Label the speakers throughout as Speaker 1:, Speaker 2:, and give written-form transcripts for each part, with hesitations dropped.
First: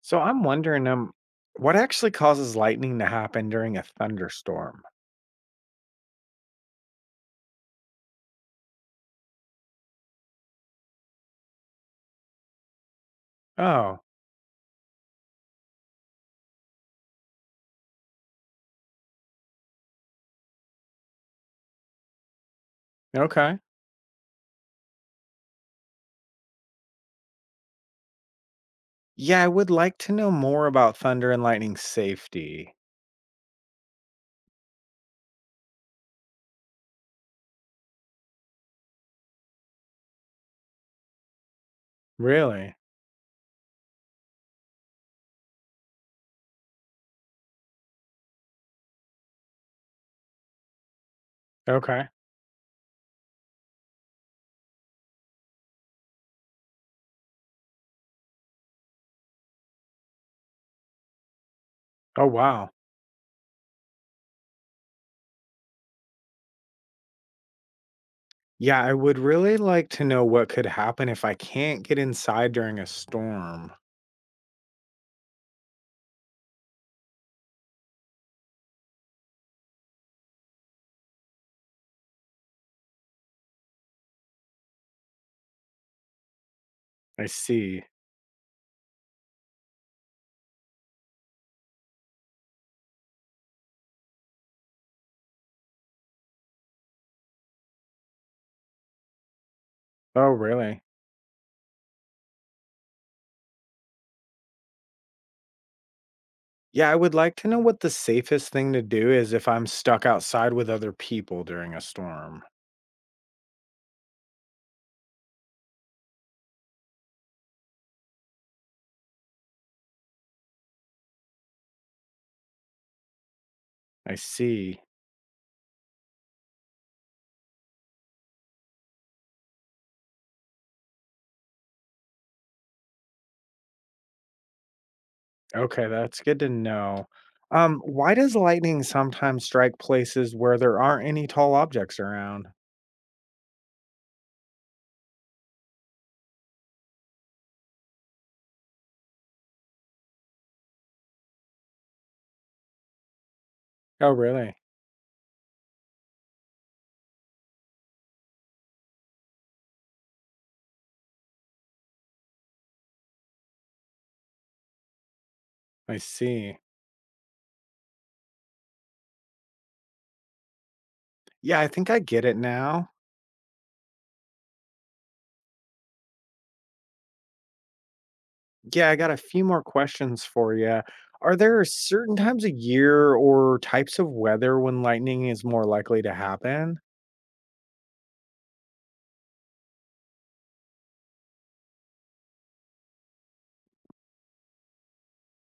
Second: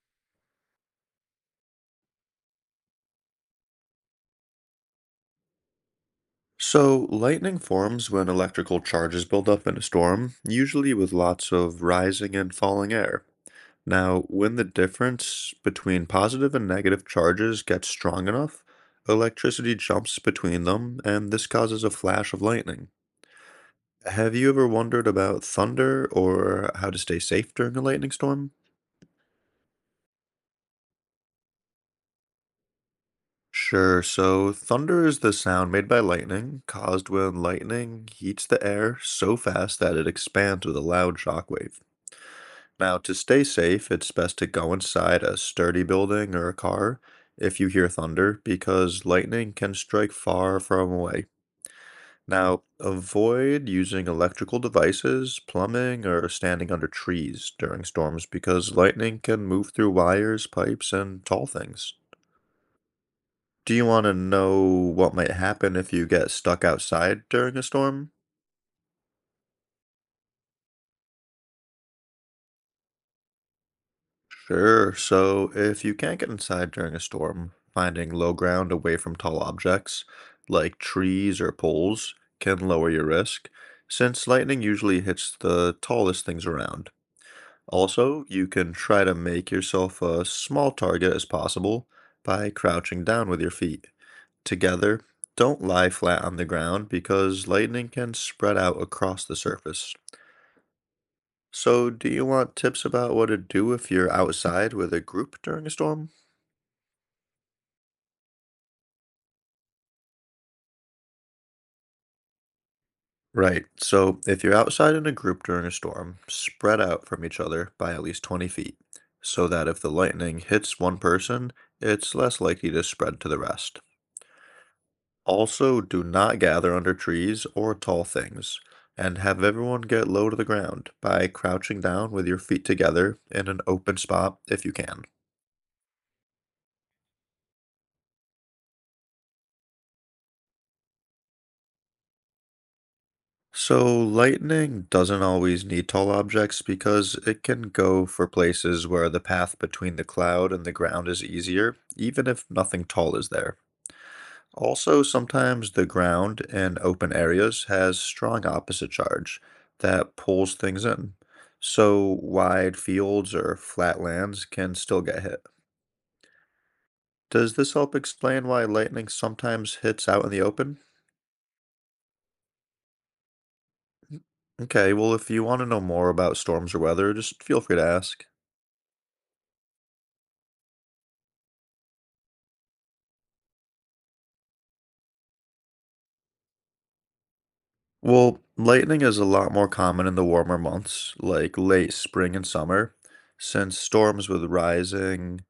Speaker 1: So I'm wondering, what actually causes lightning to happen during a thunderstorm?
Speaker 2: So, lightning forms when electrical charges build up in a storm, usually with lots of rising and falling air.
Speaker 1: Oh,
Speaker 2: Now, when the difference between positive and negative charges gets strong enough, electricity jumps between them, and this causes a flash of lightning.
Speaker 1: okay.
Speaker 2: Have you ever wondered about thunder or how to stay safe during a lightning storm?
Speaker 1: Yeah, I would like to know more about thunder and lightning safety.
Speaker 2: Sure, so thunder is the sound made by lightning, caused when lightning heats the air so fast that it expands with a loud shock wave.
Speaker 1: Really?
Speaker 2: Now, to stay safe, it's best to go inside a sturdy building or a car if you hear thunder, because lightning can strike far from away.
Speaker 1: Okay.
Speaker 2: Now, avoid using electrical devices, plumbing, or standing under trees during storms because lightning can move through wires, pipes, and tall things.
Speaker 1: Oh, wow.
Speaker 2: Do you want to know what might happen if you get stuck outside during a storm?
Speaker 1: Yeah, I would really like to know what could happen if I can't get inside during a storm.
Speaker 2: Sure. So if you can't get inside during a storm, finding low ground away from tall objects like trees or poles can lower your risk, since lightning usually hits the tallest things around.
Speaker 1: I see.
Speaker 2: Also, you can try to make yourself a small target as possible by crouching down with your feet. Together, don't lie flat on the ground because lightning can spread out across the surface.
Speaker 1: Oh, really?
Speaker 2: So, do you want tips about what to do if you're outside with a group during a storm?
Speaker 1: Yeah, I would like to know what the safest thing to do is if I'm stuck outside with other people during a storm.
Speaker 2: Right. So if you're outside in a group during a storm, spread out from each other by at least 20 feet so that if the lightning hits one person, it's less likely to spread to the rest.
Speaker 1: I see.
Speaker 2: Also, do not gather under trees or tall things and have everyone get low to the ground by crouching down with your feet together in an open spot if you can.
Speaker 1: Okay, that's good to know. Why does lightning sometimes strike places where there aren't any tall objects around?
Speaker 2: So, lightning doesn't always need tall objects because it can go for places where the path between the cloud and the ground is easier, even if nothing tall is there.
Speaker 1: Oh, really?
Speaker 2: Also, sometimes the ground in open areas has strong opposite charge that pulls things in. So, wide fields or flat lands can still get hit.
Speaker 1: I see.
Speaker 2: Does this help explain why lightning sometimes hits out in the open?
Speaker 1: Yeah, I think I get it now.
Speaker 2: Okay, well, if you want to know more about storms or weather, just feel free to ask.
Speaker 1: Yeah, I got a few more questions for you. Are there certain times of year or types of weather when lightning is more likely to happen?
Speaker 2: Well, lightning is a lot more common in the warmer months, like late spring and summer, since storms with rising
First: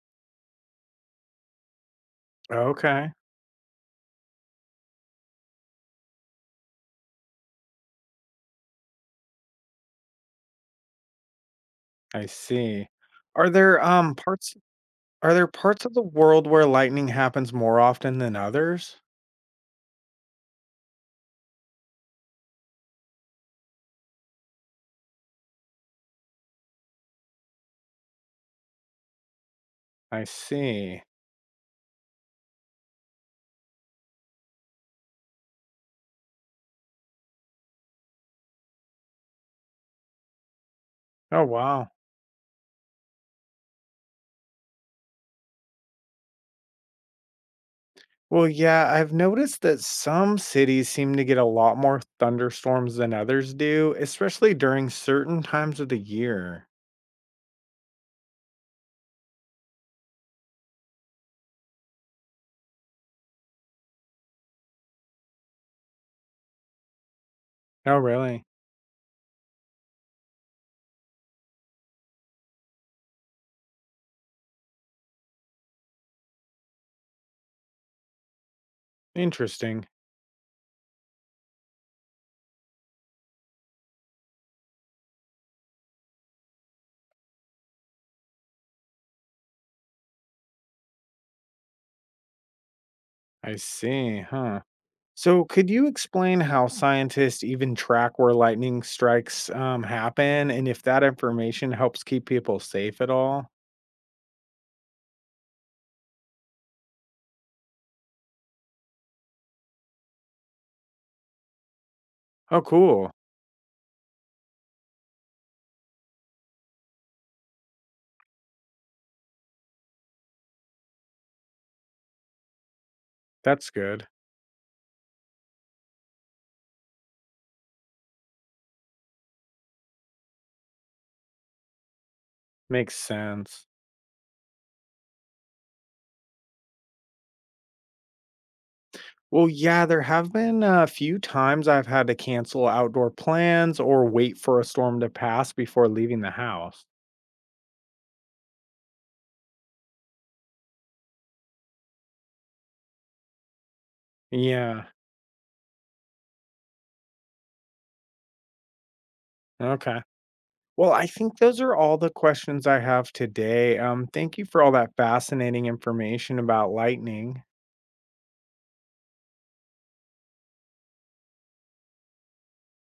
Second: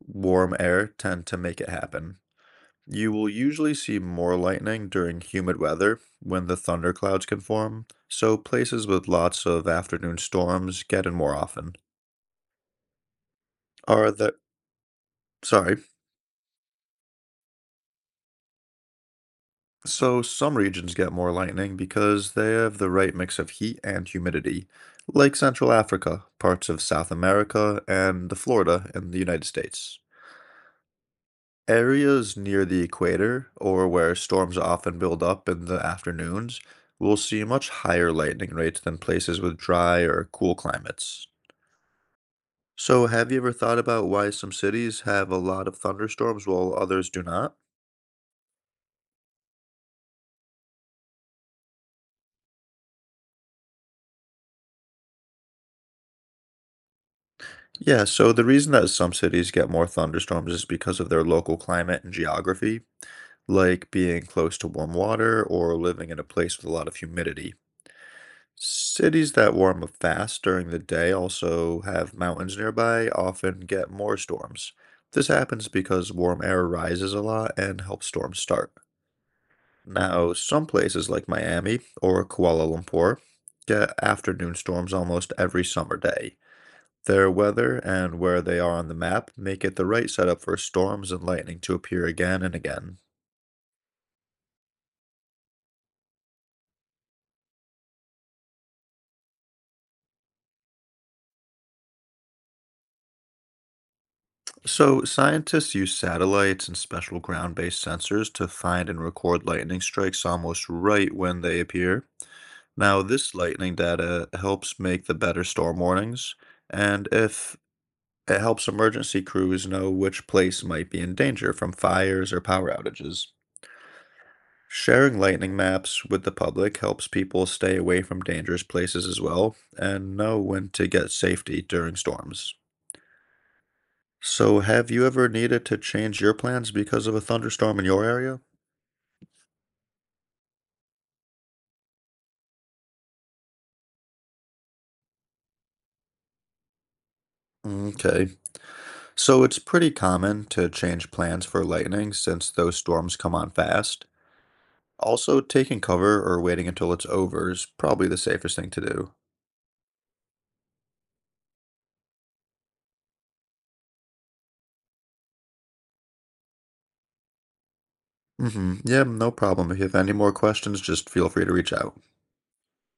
Speaker 2: warm air tend to make it happen.
Speaker 1: Okay,
Speaker 2: You will usually see more lightning during humid weather when the thunderclouds can form, so places with lots of afternoon storms get it more often.
Speaker 1: I see. Are there
Speaker 2: Are
Speaker 1: um
Speaker 2: there,
Speaker 1: parts are there
Speaker 2: Sorry.
Speaker 1: parts of the world where lightning happens more often than others?
Speaker 2: So some regions get more lightning because they have the right mix of heat and humidity, like Central Africa, parts of South America, and the Florida in the United States.
Speaker 1: I see.
Speaker 2: Areas near the equator, or where storms often build up in the afternoons, will see much higher lightning rates than places with dry or cool climates.
Speaker 1: Oh, wow.
Speaker 2: So have you ever thought about why some cities have a lot of thunderstorms while others do not?
Speaker 1: Well, yeah, I've noticed that some cities seem to get a lot more thunderstorms than others do, especially during certain times of the year.
Speaker 2: Yeah, so the reason that some cities get more thunderstorms is because of their local climate and geography, like being close to warm water or living in a place with a lot of humidity.
Speaker 1: Oh, really?
Speaker 2: Cities that warm up fast during the day also have mountains nearby, often get more storms. This happens because warm air rises a lot and helps storms start.
Speaker 1: Interesting.
Speaker 2: Now, some places like Miami or Kuala Lumpur get afternoon storms almost every summer day. Their weather and where they are on the map make it the right setup for storms and lightning to appear again and again.
Speaker 1: I see, huh? So, could you explain how scientists even track where lightning strikes happen and if that information helps keep people safe at all?
Speaker 2: So, scientists use satellites and special ground based sensors to find and record lightning strikes almost right when they appear.
Speaker 1: Oh,
Speaker 2: Now,
Speaker 1: cool.
Speaker 2: this lightning data helps make the better storm warnings, and if it helps emergency crews know which place might be in danger from fires or power outages.
Speaker 1: That's good.
Speaker 2: Sharing lightning maps with the public helps people stay away from dangerous places as well and know when to get safety during storms.
Speaker 1: Makes sense.
Speaker 2: So, have you ever needed to change your plans because of a thunderstorm in your area?
Speaker 1: Well, yeah, there have been a few times I've had to cancel outdoor plans or wait for a storm to pass before leaving the house.
Speaker 2: Okay. So, it's pretty common to change plans for lightning since those storms come on fast.
Speaker 1: Yeah.
Speaker 2: Also, taking cover or waiting until it's over is probably the safest thing to do.
Speaker 1: Okay. Well, I think those are all the questions I have today. Thank you for all that fascinating information about lightning.
Speaker 2: Mm-hmm. Yeah, no problem. If you have any more questions, just feel free to reach out.